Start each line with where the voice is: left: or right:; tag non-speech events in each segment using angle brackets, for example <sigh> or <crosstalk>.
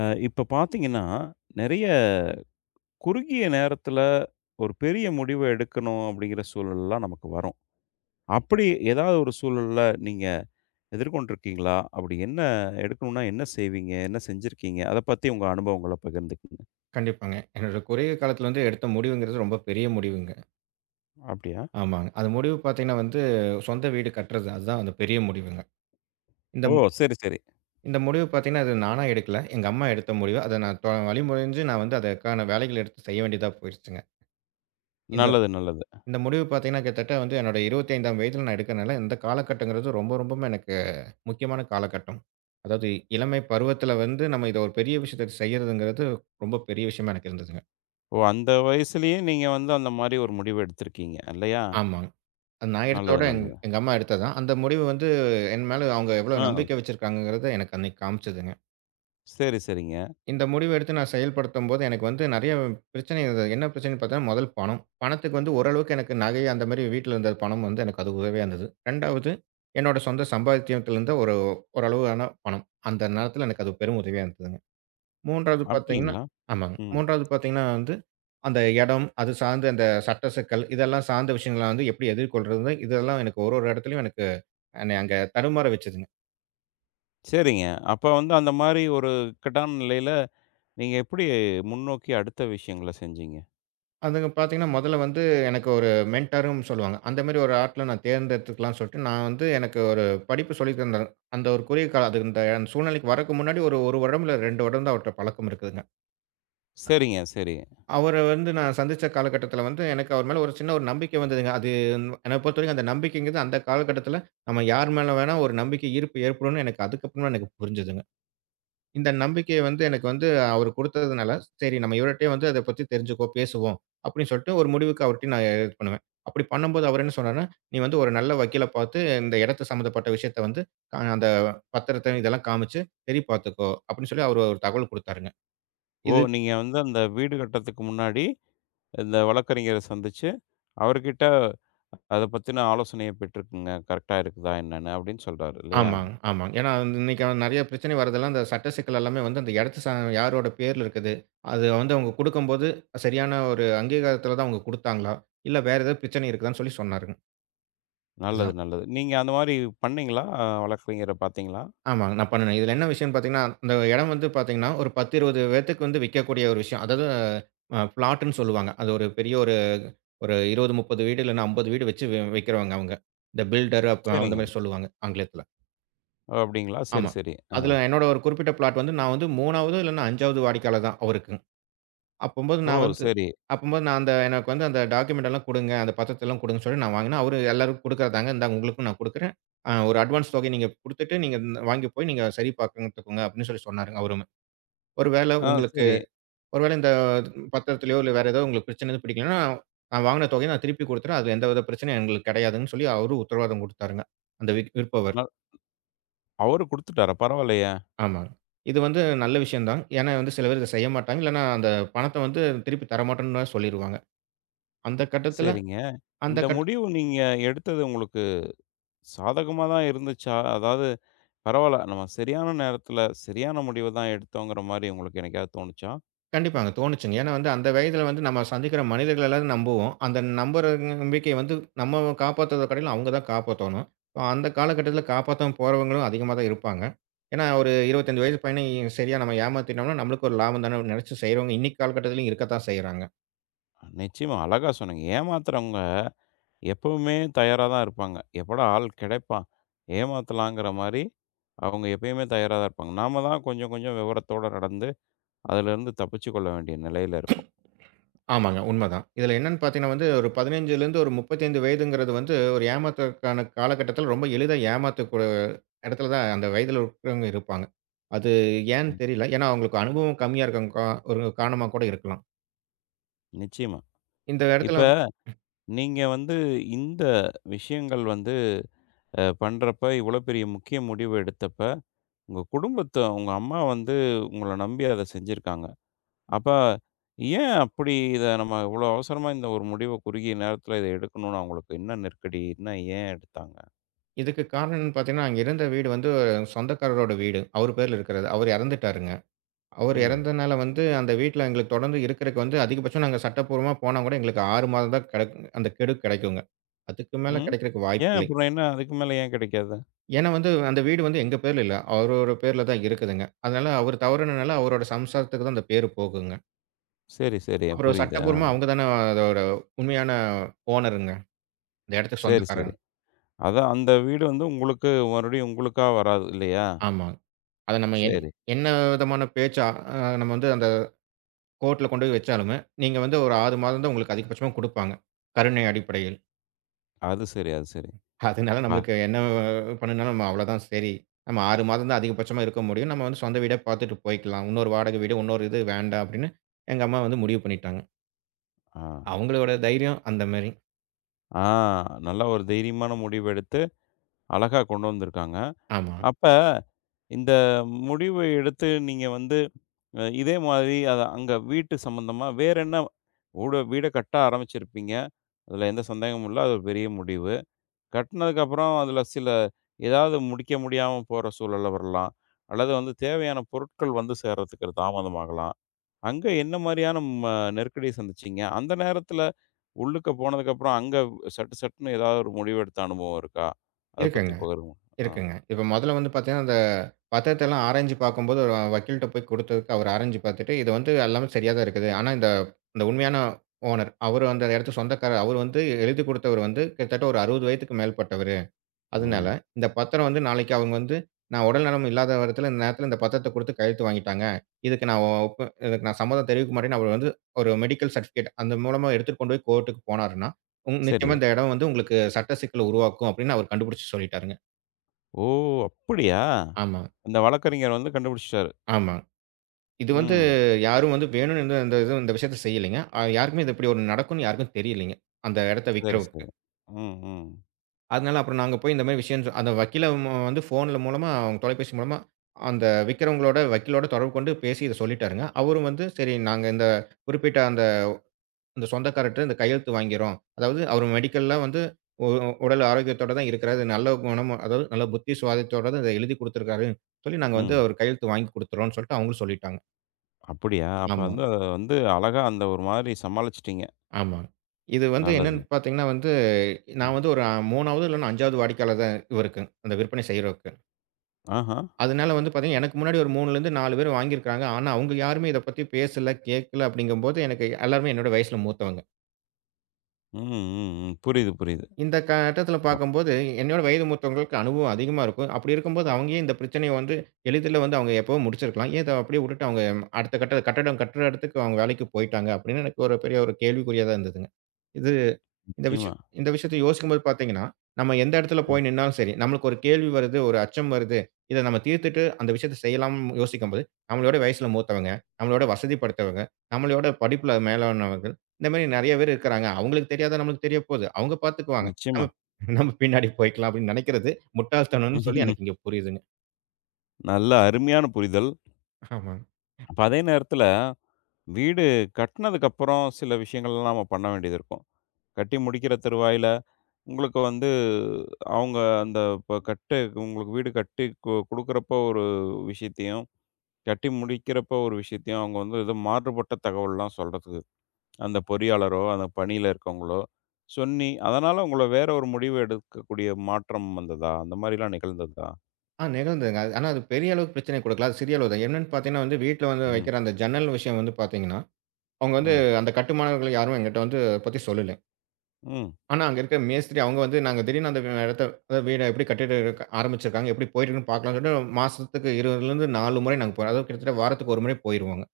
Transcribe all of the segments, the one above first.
left: இப்ப பார்த்தீங்கன்னா, நெறைய குறுகிய நேரத்தில ஒரு பெரிய முடிவு எடுக்கணும் அப்படிங்கிற சூழல்லாம் நமக்கு வரும். அப்படி ஏதாவது ஒரு சூழல்ல நீங்க எதிர்கொண்டிருக்கீங்களா? அப்படி என்ன எடுக்கணும்னா என்ன செய்வீங்க? என்ன செஞ்சிருக்கீங்க? அத பத்தி உங்க அனுபவங்கள பகிர்ந்துக்கங்க.
right: கண்டிப்பாங்க. என்னோட குறுகிய காலத்தில வந்து எடுத்த முடிவுங்கிறது ரொம்ப பெரிய முடிவுங்க.
left: அப்படியா?
right: ஆமாங்க. அது முடிவு பார்த்தீங்கன்னா வந்து, சொந்த வீடு கட்டுறது. அதுதான் அந்த பெரிய முடிவுங்க. இந்த
left: ஓ! சரி, சரி.
right: இந்த முடிவு பார்த்தீங்கன்னா, அது நானா எடுக்கல. எங்க அம்மா எடுத்த முடிவு. அத நான் வழிமொழிஞ்சு நான் வந்து அதற்கான வேலைகள் எடுத்து செய்ய வேண்டியதா போயிருச்சுங்க. இந்த
left: நல்லது, நல்லது.
right: இந்த முடிவு பார்த்தீங்கன்னா, கிட்டத்தட்ட வந்து என்னோட 25ஆம் வயதில நான் எடுக்கிறனால, இந்த காலகட்டங்கிறது ரொம்ப ரொம்பவும் எனக்கு முக்கியமான காலகட்டம். அதாவது இளமை பருவத்தில வந்து நம்ம இத ஒரு பெரிய விஷயத்த செய்யறதுங்கிறது ரொம்ப பெரிய விஷயமா எனக்கு இருந்ததுங்க.
left: ஓ! அந்த வயசுலயே நீங்க வந்து அந்த மாரி ஒரு முடிவு எடுத்திருக்கீங்க இல்லையா?
right: ஆமாங்க. அது நான்
left: நல்லது,
right: எடுத்ததோட எங்
left: நல்லது.
right: எங்க அம்மா எடுத்தது தான். அந்த முடிவு வந்து என் மேல அவங்க எவ்வளோ
left: ஆ.
right: நம்பிக்கை வச்சிருக்காங்கங்கிறத எனக்கு அன்னைக்கு காமிச்சதுங்க.
left: சரி, சரிங்க.
right: இந்த முடிவு எடுத்து நான் செயல்படுத்தும்போது எனக்கு வந்து நெறைய பிரச்சனை இருந்தது. என்ன பிரச்சனைன்னு பார்த்தீங்கன்னா, முதல் பணம். பணத்துக்கு வந்து ஓரளவுக்கு எனக்கு நகை அந்த மாரி வீட்ல இருந்த பணம் வந்து எனக்கு அது உதவியா இருந்தது. 2வது என்னோட சொந்த சம்பாத்தியத்திலிருந்த ஒரு ஓரளவான பணம். அந்த நேரத்தில எனக்கு அது பெரும் உதவியா இருந்ததுங்க. 3வது பார்த்தீங்கன்னா
left: அப்படிங்களா?
right: ஆமாங்க.
left: ம்.
right: 3வது பார்த்தீங்கன்னா வந்து, அந்த இடம், அது சார்ந்த அந்த சட்ட சிக்கல் இதெல்லாம் சார்ந்த விஷயங்கள வந்து எப்படி எதிர்கொள்றது? இதெல்லாம் எனக்கு ஒரு ஒரு இடத்துலயும் எனக்கு என்னைய அங்க தடுமாற வச்சதுங்க.
left: சரிங்க. அப்ப வந்து அந்த மாரி ஒரு இக்கட்டான நிலையில நீங்க எப்படி முன்னோக்கி அடுத்த விஷயங்கள செஞ்சீங்க?
right: அதுங்க பார்த்தீங்கன்னா, முதல்ல வந்து எனக்கு ஒரு மென்டாரும் சொல்லுவாங்க. அந்த மாரி ஒரு ஆட்கள நான் தேர்ந்தெடுத்துக்கலாம்னு சொல்லிட்டு, நான் வந்து எனக்கு ஒரு படிப்பு சொல்லி தந்தாரு. அந்த ஒரு குறுகிய காலம் அது இந்த அந்த சூழ்நிலைக்கு வரக்கு முன்னாடி ஒரு 1 வருடம் இல்ல 2 வருடம் தான் அவர்ட்ட பழக்கம் இருக்குதுங்க.
left: சரிங்க, சரி.
right: அவர வந்து நான் சந்திச்ச காலகட்டத்தில வந்து, எனக்கு அவர் மேல ஒரு சின்ன ஒரு நம்பிக்கை வந்ததுங்க. அது என்ன பொறுத்தவரைக்கும் அந்த நம்பிக்கைங்கிறது அந்த காலகட்டத்தில, நம்ம யார் மேல வேணா ஒரு நம்பிக்கை ஈர்ப்பு ஏற்படும்னு எனக்கு அதுக்கப்புறமா எனக்கு புரிஞ்சதுங்க. இந்த நம்பிக்கை வந்து எனக்கு வந்து அவரு குடுத்ததுனால, சரி நம்ம இவர்ட்டயே வந்து அத பத்தி தெரிஞ்சுக்குவோம், பேசுவோம் அப்படின்னு சொல்லிட்டு ஒரு முடிவுக்கு அவர்ட்டயும் நான் இது பண்ணுவேன். அப்படி பண்ணும்போது அவர் என்ன சொன்னார்ன்னா, "நீ வந்து ஒரு நல்ல வக்கீல பார்த்து இந்த இடத்து சம்மந்தப்பட்ட விஷயத்த வந்து அந்த பத்திரத்த இதெல்லாம் காமிச்சு சரி பார்த்துக்கோ" அப்படின்னு சொல்லி அவரு ஒரு தகவல் குடுத்தாருங்க.
left: ஓ!
right: இது
left: நீங்க வந்து அந்த வீடு கட்டுறதுக்கு முன்னாடி, இந்த வழக்கறிஞர சந்திச்சு, அவர்கிட்ட அத பத்தின ஆலோசனைய பெற்றுக்கங்க. கரெக்ட்டா இருக்குதா என்னன்னு? அப்படின்னு சொல்றாரு இல்லையா?
right: ஆமாங்க, ஆமாங்க. ஏன்னா வந்து இன்னைக்கு நெறைய பிரச்சனை வரதெல்லாம் அந்த சட்ட சிக்கல் எல்லாமே வந்து அந்த இடத்து யாரோட பேர்ல இருக்குது? அது வந்து அவங்க குடுக்கும்போது சரியான ஒரு அங்கீகாரத்துல தான் அவங்க குடுத்தாங்களா? இல்ல வேற ஏதாவது பிரச்சனை இருக்குதான்னு சொல்லி சொன்னாருங்க.
left: நல்லது,
right: இதுதான்.
left: நல்லது. நீங்க அந்த மாரி பண்ணீங்களா? வழக்கறிஞர பார்த்தீங்களா?
right: ஆமாங்க. நான் பண்ணுனேன். இதுல என்ன விஷயம்னு பார்த்தீங்கன்னா, அந்த இடம் வந்து பார்த்தீங்கன்னா, ஒரு 10, 20 பேத்துக்கு வந்து விக்கக்கூடிய ஒரு விஷயம். அதாவது பிளாட்டுன்னு சொல்லுவாங்க. அது ஒரு பெரிய ஒரு ஒரு 20, 30 வீடு இல்லன்னா 50 வீடு வச்சு விக்கிறவங்க அவங்க. இந்த பில்டர் அப் அந்த
left: சரிங்க.
right: மாரி சொல்லுவாங்க ஆங்கிலத்துல.
left: ஓ! அப்படிங்களா? சரி,
right: ஆமா.
left: சரி. ஆ.
right: அதுல என்னோட ஒரு குறிப்பிட்ட பிளாட் வந்து நான் வந்து 3வது இல்லன்னா 5வது வாடிக்கையாளர் தான் அவருக்கு. அப்பம்போது
left: ஓ!
right: நான் வந்து
left: சரி.
right: அப்பம்போது நான் அந்த எனக்கு வந்து அந்த டாக்குமெண்ட் எல்லாம் குடுங்க. அந்த பத்திரத்தெல்லாம் குடுங்கன்னு சொல்லி நான் வாங்கினேன். அவரு எல்லாருக்கும் குடுக்குறதாங்க. இந்தாங்க உங்களுக்கும் நான் குடுக்குறேன். ஒரு அட்வான்ஸ் தொகை நீங்க குடுத்துட்டு, நீங்க வாங்கி போய் நீங்க சரி பார்த்துக்கோங்க அப்படின்னு சொல்லி சொன்னாருங்க அவருமே. ஒருவேளை
left: ஆ
right: உங்களுக்கு
left: சரி.
right: ஒருவேளை இந்த பத்திரத்திலயோ, இல்ல வேற ஏதோ உங்களுக்கு பிரச்சனை எதுவும் பிடிக்கலன்னா, நான் வாங்கின தொகைய நான் திருப்பி குடுத்துறேன். அதுல எந்தவித பிரச்சனையும் எங்களுக்கு கிடையாதுன்னு சொல்லி அவரு உத்தரவாதம் குடுத்தாருங்க. அந்த
left: ந
right: விற்பவர்.
left: அவரு குடுத்துட்டாரா? பரவாயில்லையே!
right: ஆமாங்க. இது வந்து நல்ல விஷயம் தான். ஏன்னா வந்து சில பேர் இத செய்ய மாட்டாங்க. இல்லன்னா அந்த பணத்த வந்து திருப்பி தரமாட்டோம்ன்னு சொல்லிருவாங்க. அந்த கட்டத்துல
left: சரிங்க.
right: அந்த
left: இந்த
right: கட்டத்துல
left: முடிவு நீங்க எடுத்தது உங்களுக்கு சாதகமா தான் இருந்துச்சா? அதாவது பரவால்ல. நம்ம சரியான நேரத்துல, சரியான முடிவு தான் எடுத்தோங்கிற மாரி உங்களுக்கு என்னைக்காவது தோணுச்சா?
right: கண்டிப்பாங்க. தோணுச்சுங்க. ஏன்னா வந்து அந்த வயதில வந்து நம்ம சந்திக்கிற மனிதர்கள் எல்லாரும் நம்புவோம். அந்த நம்புற நம்பிக்கைய வந்து நம்ம காப்பாத்துறத காட்டிலும் அவங்க தான் காப்பாத்தணும். அந்த காலகட்டத்தில காப்பாத்தாம போறவங்களும் அதிகமா தான் இருப்பாங்க. ஏன்னா ஒரு 25 வயது பையன சரியா நம்ம ஏமாத்திட்டோம்னா, நம்மளுக்கு ஒரு லாபம் தானே நெனச்சு செய்றவங்க இன்னைக்கு காலகட்டத்திலயும் இருக்கத்தான் செய்றாங்க.
left: நிச்சயமா அழகா சொன்னீங்க. ஏமாத்துறவங்க எப்பவுமே தயாரா தான் இருப்பாங்க. எப்படா ஆள் கிடைப்பான், ஏமாத்தலாங்கிற மாரி அவங்க எப்பயுமே தயாரா தான் இருப்பாங்க. நாம தான் கொஞ்சம் கொஞ்சம் விவரத்தோட நடந்து, அதிலருந்து தப்பிச்சுக் கொள்ள வேண்டிய நிலையில இருக்கோம்.
right: ஆமாங்க உண்மதான். இதில என்னன்னு பார்த்தீங்கன்னா வந்து ஒரு 15லேருந்து ஒரு 35 வயதுங்கிறது வந்து ஒரு ஏமாத்துறதுக்கான காலகட்டத்தில ரொம்ப எளிதா இடத்துல தான் அந்த வயதில இருக்கிறவங்க இருப்பாங்க. அது ஏன்னு
left: ம்.
right: தெரியல. ஏன்னா, அவங்களுக்கு அனுபவம் கம்மியா இருக்க ஒரு காரணமா கூட இருக்கலாம்.
left: நிச்சயமா.
right: இந்த இடத்துல
left: இப்ப நீங்க வந்து இந்த விஷயங்கள் வந்து பண்றப்ப, இவ்வளோ பெரிய முக்கிய முடிவு எடுத்தப்ப, உங்க குடும்பத்த உங்க அம்மா வந்து உங்கள நம்பி அத செஞ்சிருக்காங்க. அப்ப ஏன் அப்படி இத நம்ம இவ்வளோ அவசரமா இந்த ஒரு முடிவ குறுகிய நேரத்துல இத எடுக்கணும்னு அவங்களுக்கு என்ன நெருக்கடி? என்ன ஏன் எடுத்தாங்க?
right: இதுக்கு காரணம் என்னன்னு பார்த்தீங்கன்னா, அங்க இருந்த வீடு வந்து ஒரு சொந்தக்காரரோட வீடு. அவரு பேர்ல இருக்கிறது. அவரு இறந்துட்டாருங்க. அவரு
left: ம்.
right: இறந்தனால வந்து அந்த வீட்ல எங்களுக்கு தொடர்ந்து இருக்கிறக்கு வந்து அதிகபட்சம் நாங்க சட்டப்பூர்வமா போனா கூட எங்களுக்கு 6 மாதம் தான் அந்த கெடு கிடைக்குங்க. அதுக்கு மேல
left: ம்.
right: கிடைக்கிறக்கு வாய்ப்பு
left: ஏன்
right: இல்லை.
left: அப்புறம் என்ன அதுக்கு மேல ஏன் கிடைக்காது?
right: ஏன்னா வந்து அந்த வீடு வந்து எங்க பேர்ல இல்ல. அவரோட பேர்ல தான் இருக்குதுங்க. அதனால அவரு தவறுனனால அவரோட சம்சாரத்துக்கு தான் அந்த பேரு போகுங்க.
left: சரி, சரி.
right: அப்புறம்
left: புரியுது. ஆ.
right: சட்டப்பூர்வமா அவங்க தான அதோட உண்மையான ஓனருங்க. அந்த இடத்துக்கு
left: சரி, சரி.
right: சொந்தக்காரங்க.
left: அதான் அந்த வீடு வந்து உங்களுக்கு மறுபடியும் உங்களுக்கா வராது இல்லையா?
right: ஆமா. அத நம்ம
left: சரி.
right: என்ன விதமான பேச்சா நம்ம வந்து அந்த கோர்ட்ல கொண்டு போய் வச்சாலுமே, நீங்க வந்து ஒரு 6 மாதம் தான் உங்களுக்கு அதிகபட்சமா குடுப்பாங்க. கருணை அடிப்படையில்.
left: அது சரி, அது சரி.
right: அதனால
left: வா
right: நம்மளுக்கு என்ன பண்ணுனாலும் நம்ம அவ்வளோதான் சரி. நம்ம 6 மாதம் தான் அதிகபட்சமா இருக்க முடியும். நம்ம வந்து சொந்த வீடே பார்த்துட்டு போய்க்கலாம். இன்னொரு வாடகை வீடு, இன்னொரு இது வேண்டாம் அப்படின்னு எங்க அம்மா வந்து முடிவு பண்ணிட்டாங்க.
left: ஆ.
right: அவங்களோட தைரியம் அந்த மாரி.
left: ஆ நல்ல ஒரு தைரியமான முடிவு எடுத்து அழகா கொண்டு வந்திருக்காங்க.
right: ஆமா.
left: அப்ப இந்த முடிவு எடுத்து நீங்க வந்து இதே மாதிரி அத அங்க வீட்டு சம்மந்தமா வேற என்ன ஊட வீட வீடை கட்ட ஆரம்பிச்சிருப்பீங்க. அதில எந்த சந்தேகமும் இல்ல. அது ஒரு பெரிய முடிவு. கட்டினதுக்கப்புறம் அதில சில ஏதாவது முடிக்க முடியாம போற சூழல்ல வரலாம். அல்லது வந்து தேவையான பொருட்கள் வந்து சேர்றதுக்கு தாமதமாகலாம். அங்க என்ன மாரியான ம நெருக்கடிய சந்திச்சீங்க? அந்த நேரத்தில உள்ளுக்க போனதுக்கப்புறம் அங்க சட்டு சட்டுன்னு ஏதாவது ஒரு முடிவு எடுத்த அனுபவம் இருக்கா? அத பத்தி
right: இருக்குங்க.
left: பகிருங்க. ஆ.
right: இருக்குங்க. இப்ப மொதல்ல வந்து பார்த்தீங்கன்னா, அந்த பத்திரத்தெல்லாம் ஆராய்ஞ்சு பார்க்கும்போது, ஒரு வக்கீல்ட்ட போய் குடுத்ததுக்கு அவரு ஆராய்ஞ்சு பார்த்துட்டு, இது வந்து எல்லாமே சரியா தான் இருக்குது. ஆனா இந்த இந்த உண்மையான ஓனர், அவரு அந்த இடத்துக்கு சொந்தக்காரர். அவரு வந்து எழுதி குடுத்தவரு வந்து கிட்டத்தட்ட ஒரு 60 வயதுக்கு மேற்பட்டவரு. அதனால
left: ம்.
right: இந்த பத்திரம் வந்து நாளைக்கு அவங்க வந்து, நான் உடல்நலம் இல்லாத இடத்துல இந்த நேரத்துல இந்த பத்திரத்த குடுத்து கையெழுத்து வாங்கிட்டாங்க. இதுக்கு நான் சம்மதம் தெரிவிக்க மாட்டேன்னு அவரு வந்து ஒரு மெடிக்கல் சர்டிஃபிகேட் அந்த மூலமா எடுத்துட்டு கொண்டு போய் கோர்ட்டுக்கு போனாருன்னா,
left: சரி.
right: நிச்சயமா இந்த இடம் வந்து உங்களுக்கு சட்ட சிக்கல உருவாக்கும் அப்படின்னு அவரு கண்டுபிடிச்சு சொல்லிட்டாருங்க.
left: ஓ! அப்படியா?
right: ஆமா.
left: அந்த வழக்கறிஞர் வந்து கண்டுபிடிச்சுட்டாரு.
right: ஆமா. இது வந்து
left: ம்.
right: யாரும் வந்து வேணும்னு இந்த இந்த இது இந்த விஷயத்த செய்யலைங்க. யாருக்குமே இது இப்படி ஒண்ணு நடக்கும்னு யாருக்கும் தெரியலைங்க. அந்த இடத்த
left: சரி,
right: விக்கிறவருக்கு.
left: சரி. ம், ம்,
right: அதனால அப்புறம் நாங்க போய் இந்த மாரி விஷயம் அந்த வக்கீல வந்து ஃபோன்ல மூலமா, அவங்க தொலைபேசி மூலமா அந்த விக்கிறவங்களோட வக்கீலோட தொடர்பு கொண்டு பேசி இத சொல்லிட்டாருங்க. அவரும் வந்து சரி நாங்க இந்த குறிப்பிட்ட அந்த அந்த சொந்தக்காரர்ட்ட இந்த கையெழுத்து வாங்கிறோம். அதாவது அவர் மெடிக்கல்ல வந்து உ உடல் ஆரோக்கியத்தோட தான் இருக்கிறாரு. நல்ல குணம் அதாவது நல்ல புத்தி சுவாதித்தோட தான் இத எழுதி குடுத்துருக்காரு சொல்லி நாங்க வந்து
left: ம்.
right: அவர் கையெழுத்து வாங்கி குடுத்துறோம்ன்னு சொல்லிட்டு அவங்களும் சொல்லிட்டாங்க.
left: அப்படியா? அப்ப
right: ஆமா.
left: வந்து அத வந்து அழகா அந்த ஒரு மாதிரி சமாளிச்சுட்டீங்க.
right: ஆமாங்க. இது வந்து என்னன்னு
left: நல்லது.
right: பார்த்தீங்கன்னா வந்து, நான்
left: ம்.
right: வந்து ஒரு 3வது இல்லன்னா 5வது வாடிக்கையாளர் தான் இவருக்கு. அந்த விற்பனை செய்றவருக்கு.
left: ஆஹா.
right: அதனால வந்து பார்த்தீங்கன்னா, எனக்கு முன்னாடி ஒரு 3லேருந்து 4 பேர் வாங்கியிருக்காங்க. ஆனா, அவங்க யாருமே இத பத்தி பேசல, கேட்கல அப்படிங்கும்போது, எனக்கு எல்லாருமே என்னோட வயசுல மூத்தவங்க.
left: ம், ம், ம். புரியுது, புரியுது.
right: இந்த கட்டத்தில
left: ஆமா.
right: பார்க்கும்போது, என்னோட வயது மூத்தவங்களுக்கு அனுபவம் அதிகமா இருக்கும். அப்படி இருக்கும்போது, அவங்க ஏன் இந்த பிரச்சனைய வந்து எளிதில வந்து அவங்க எப்பவோ முடிச்சிருக்கலாம். ஏன் இத அப்படியே விட்டுட்டு அவங்க அடுத்த கட்ட கட்டடம் கட்டுற இடத்துக்கு அவங்க வேலைக்கு போய்ட்டாங்க அப்படின்னு எனக்கு ஒரு பெரிய ஒரு கேள்விக்குறியா தான் இருந்ததுங்க. இது இந்த
left: நிச்சயமா.
right: விஷயம் இந்த விஷயத்த யோசிக்கும்போது பார்த்தீங்கன்னா, நம்ம எந்த இடத்துல
left: ம்.
right: போய் நின்னாலும் சரி, நம்மளுக்கு ஒரு கேள்வி வருது, ஒரு அச்சம் வருது. இத நம்ம தீர்த்துட்டு அந்த விஷயத்த செய்யலாம்னு யோசிக்கும்போது, நம்மளோட வயசுல மூத்தவங்க, நம்மளோட வசதி படைத்தவங்க, நம்மளோட படிப்புல மேலானவர்கள், இந்த மாரி நெறைய பேர் இருக்கிறாங்க. அவங்களுக்கு தெரியாதது நம்மளுக்கு தெரிய போது. அவங்க பார்த்துக்குவாங்க.
left: நிச்சயமா.
right: நம்ம நம்ம பின்னாடி போய்க்கலாம் அப்படின்னு நெனைக்கிறது முட்டாள்தனம்னு சொல்லி எனக்கு இங்க
left: <laughs>
right: புரியுதுங்க.
left: நல்ல அருமையான புரிதல்.
right: ஆமாங்க.
left: அப்ப அதே நேரத்தில வீடு கட்டுனதுக்கப்புறம் சில விஷயங்கள்லாம் நம்ம பண்ண வேண்டியது இருக்கும். கட்டி முடிக்கிற தருவாயில, உங்களுக்கு வந்து அவங்க அந்த இப்ப உங்களுக்கு வீடு கட்டி குடுக்குறப்போ ஒரு விஷயத்தையும், கட்டி முடிக்கிறப்போ ஒரு விஷயத்தையும் அவங்க வந்து ஏதோ மாறுபட்ட தகவல்லாம் சொல்றதுக்கு, அந்த பொறியாளரோ, அந்த பணியில இருக்கவங்களோ சொல்லி, அதனால உங்கள வேற ஒரு முடிவு எடுக்கக்கூடிய மாற்றம் வந்ததா? அந்த மாரிலாம் நிகழ்ந்ததா?
right: ஆ நிகழ்ந்ததுங்க. அது ஆனா அது பெரிய அளவுக்கு பிரச்சனை குடுக்கல. அது சிறிய அளவு தான். என்னன்னு பார்த்தீங்கன்னா வந்து வீட்ல வந்து
left: ம்,
right: வைக்கிற அந்த ஜன்னல் விஷயம் வந்து பார்த்தீங்கன்னா, அவங்க வந்து
left: ம்,
right: அந்த கட்டுமானவர்கள் யாரும் என்கிட்ட வந்து பத்தி சொல்லல.
left: ம்.
right: ஆனா, அங்க இருக்க மேஸ்திரி அவங்க வந்து, நாங்க திடீர்னு அந்த இடத்த அதாவது வீட எப்படி கட்டிட ஆரம்பிச்சிருக்காங்க, எப்படி போயிட்டு இருக்குன்னு பார்க்கலாம்ன்னு சொல்லிட்டு, மாசத்துக்கு 2, 4 முறை நாங்க போறோம். அதாவது கிட்டத்தட்ட வாரத்துக்கு 1 முறை போயிருவோங்க.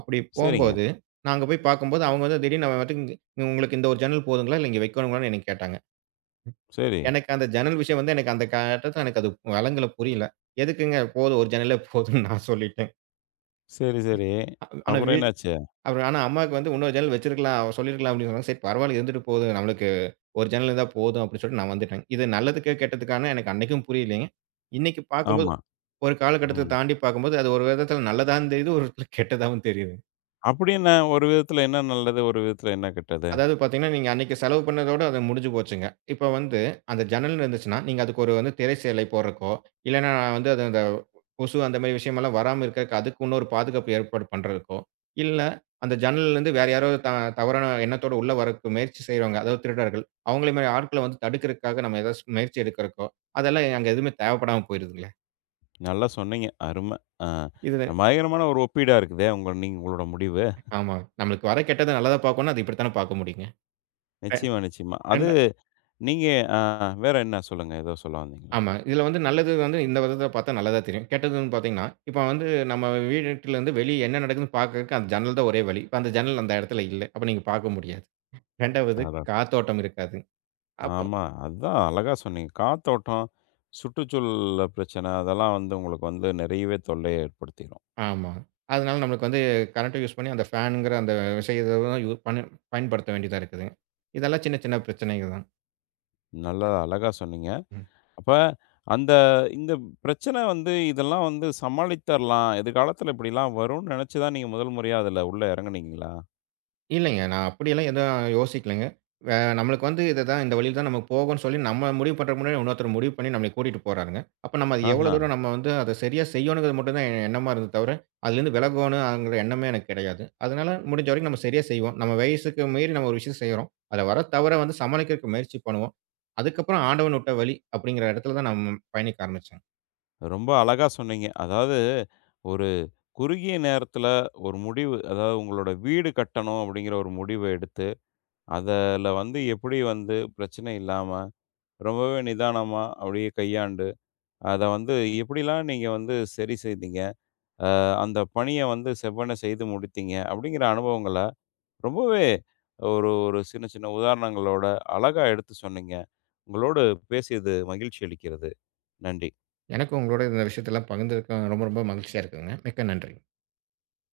right: அப்படி
left: சரிங்க.
right: போம்போது, நாங்க போய் பார்க்கும்போது, அவங்க வந்து திடீர்னு அவன் பாட்டுக்கு, "உங்களுக்கு இந்த ஒரு ஜன்னல் போதுங்களா? இல்ல இங்க வைக்கணுங்களான்னு?" என்னைய கேட்டாங்க.
left: சரி,
right: எனக்கு அந்த ஜன்னல் விஷயம் வந்து எனக்கு அந்த கட்டத்துல எனக்கு அது வழங்கல, புரியல. "எதுக்குங்க? போதும் ஒரு ஜன்னலே போதும்ன்னு" நான் சொல்லிட்டேன்.
left: சரி, சரி.
right: ஆனா,
left: அப்புறம் என்னாச்சு?
right: அப்புறம் ஆனா அம்மாவுக்கு வந்து, "இன்னொரு ஜன்னல் வச்சிருக்கலாம், சொல்லியிருக்கலாம்" அப்படின்னு சொன்னாங்க. சரி பரவாயில்ல இருந்துட்டு போகுது. நம்மளுக்கு ஒரு ஜன்னல் இருந்தா போதும் அப்படின்னு சொல்லிட்டு நான் வந்துட்டேன். இது நல்லதுக்கு, கெட்டதுக்கான்னு எனக்கு அன்னைக்கும் புரியலைங்க. இன்னைக்கு பார்க்கும்போது
left: ஆமா.
right: ஒரு காலகட்டத்த
left: ம்.
right: தாண்டி பார்க்கும்போது, அது ஒரு விதத்தில நல்லதாவும் தெரியுது, ஒரு விதத்தில கெட்டதாவும் தெரியுது.
left: அப்படி என்ன? ஒரு விதத்துல என்ன நல்லது? ஒரு விதத்துல என்ன கெட்டது?
right: அதாவது பார்த்தீங்கன்னா, நீங்க அன்னைக்கு செலவு பண்ணதோட அது முடிஞ்சு போச்சுங்க. இப்ப வந்து அந்த ஜன்னல்ன்னு இருந்துச்சுன்னா, நீங்க அதுக்கு ஒரு வந்து திரை சேலை போடுறக்கோ, இல்லன்னா வந்து அது அந்த கொசு அந்த மாரி விஷயமெல்லாம் வராம இருக்கறக்கு அதுக்கு இன்னொரு பாதுகாப்பு ஏற்பாடு பண்றதுக்கோ, இல்ல அந்த ஜன்னல்லருந்து வேற யாரோ தவறான எண்ணத்தோட உள்ள வரக்கு முயற்சி செய்றவங்க, அதாவது திருடர்கள். அவங்கள மாரி ஆட்கள வந்து தடுக்கிறதுக்காக நம்ம ஏதாச்சும் முயற்சி எடுக்கிறக்கோ, அதெல்லாம் அங்க எதுவுமே தேவைப்படாம போயிருதுங்களே.
left: நல்லா சொன்னீங்க. அரும! அ
right: இதுல
left: பயங்கரமான ஒரு ஒப்பீடா இருக்குதே! உங்க நீங்க உங்களோட முடிவு.
right: ஆமா. நம்மளுக்கு வர கெட்டத நல்லதா பார்க்கணும்னா, அது இப்படித்தானே பார்க்க முடியுங்க.
left: நிச்சயமா, நிச்சயமா. அது
right: ரெ
left: நீங்க அ வேற என்ன சொல்லுங்க? ஏதோ சொல்ல வந்தீங்களா?
right: ஆமா. இதுல வந்து நல்லது வந்து இந்த விதத்துல பார்த்தா நல்லதா தெரியும். கெட்டதுன்னு பார்த்தீங்கன்னா, இப்ப வந்து நம்ம வீட்டுலருந்து வெளிய என்ன நடக்குதுன்னு பார்க்கறதுக்கு அந்த ஜன்னல் தான் ஒரே வழி. இப்ப அந்த ஜன்னல் அந்த இடத்துல இல்ல. அப்ப நீங்க பார்க்க முடியாது. 2வது
left: அதான்.
right: காத்தோட்டம் இருக்காது. அப்போ
left: ஆமா. அதுதான் அழகா சொன்னீங்க. காத்தோட்டம், சுற்றுச்சூழல் பிரச்சனை அதெல்லாம் வந்து உங்களுக்கு வந்து நிறையவே தொல்லைய ஏற்படுத்திரும்.
right: ஆமா. அதனால நம்மளுக்கு வந்து கரண்ட்ட யூஸ் பண்ணி அந்த ஃபேன்ங்கிற அந்த விஷயத்த தான் யூ பண் பயன்படுத்த வேண்டியதா இருக்குது. இதெல்லாம் சின்ன சின்ன பிரச்சனைகள் தான்.
left: நல்லா அழகா சொன்னீங்க.
right: ம்.
left: அப்ப அந்த இந்த பிரச்சனை வந்து இதெல்லாம் வந்து சமாளித்தரலாம். எதிர்காலத்தில இப்படிலாம் வரும்னு நினைச்சு தான் நீங்க முதல் முறையா அதில உள்ள இறங்குனீங்களா?
right: இல்லைங்க. நான் அப்படியெல்லாம் எதுவும் யோசிக்கலங்க. நம்மளுக்கு வந்து இதுதான் இந்த வழியில தான் நம்ம போகோன்னு சொல்லி நம்ம முடிவு பண்றதுக்கு முன்னாடி இன்னொருத்தர் முடிவு பண்ணி நம்மள கூட்டிட்டு போறாருங்க. அப்ப நம்ம அது எவ்வளோ
left: ஆஹ.
right: தூரம் நம்ம வந்து அத சரியா செய்யணுங்கிறது மட்டும் தான் எண்ணமா இருந்தது தவிர, அதுலேருந்து விலகோணுங்கிற எண்ணமே எனக்கு கிடையாது. அதனால முடிஞ்ச வரைக்கும் நம்ம சரியா செய்வோம். நம்ம வயசுக்கு மீறி நம்ம ஒரு விஷயம் செய்றோம். அதுல வர தவற வந்து சமாளிக்கிறதுக்கு முயற்சி பண்ணுவோம். அதுக்கப்புறம் ஆண்டவன் விட்ட வழி அப்படிங்கிற இடத்துல தான் நான் பயணிக்க ஆரம்பிச்சேன்.
left: ரொம்ப அழகா சொன்னீங்க. அதாவது ஒரு குறுகிய நேரத்துல ஒரு முடிவு, அதாவது உங்களோட வீடு கட்டணும் அப்படிங்கிற ஒரு முடிவ எடுத்து, அதுல வந்து எப்படி வந்து பிரச்சனை இல்லாம, ரொம்பவே நிதானமா அப்படியே கையாண்டு, அத வந்து எப்படிலாம் நீங்க வந்து சரி செய்தீங்க? அ அந்த பணிய வந்து செவ்வன செய்து முடித்தீங்க அப்படிங்கிற அனுபவங்கள ரொம்பவே ஒரு ஒரு சின்ன சின்ன உதாரணங்களோட அழகா எடுத்து சொன்னீங்க. உங்களோடு பேசியது மகிழ்ச்சி அளிக்கிறது. நன்றி.
right: எனக்கு உங்களோட இந்த விஷயத்தெல்லாம் பகிர்ந்ததுக்கு ரொம்ப ரொம்ப மகிழ்ச்சியா இருக்குங்க. மிக்க நன்றி.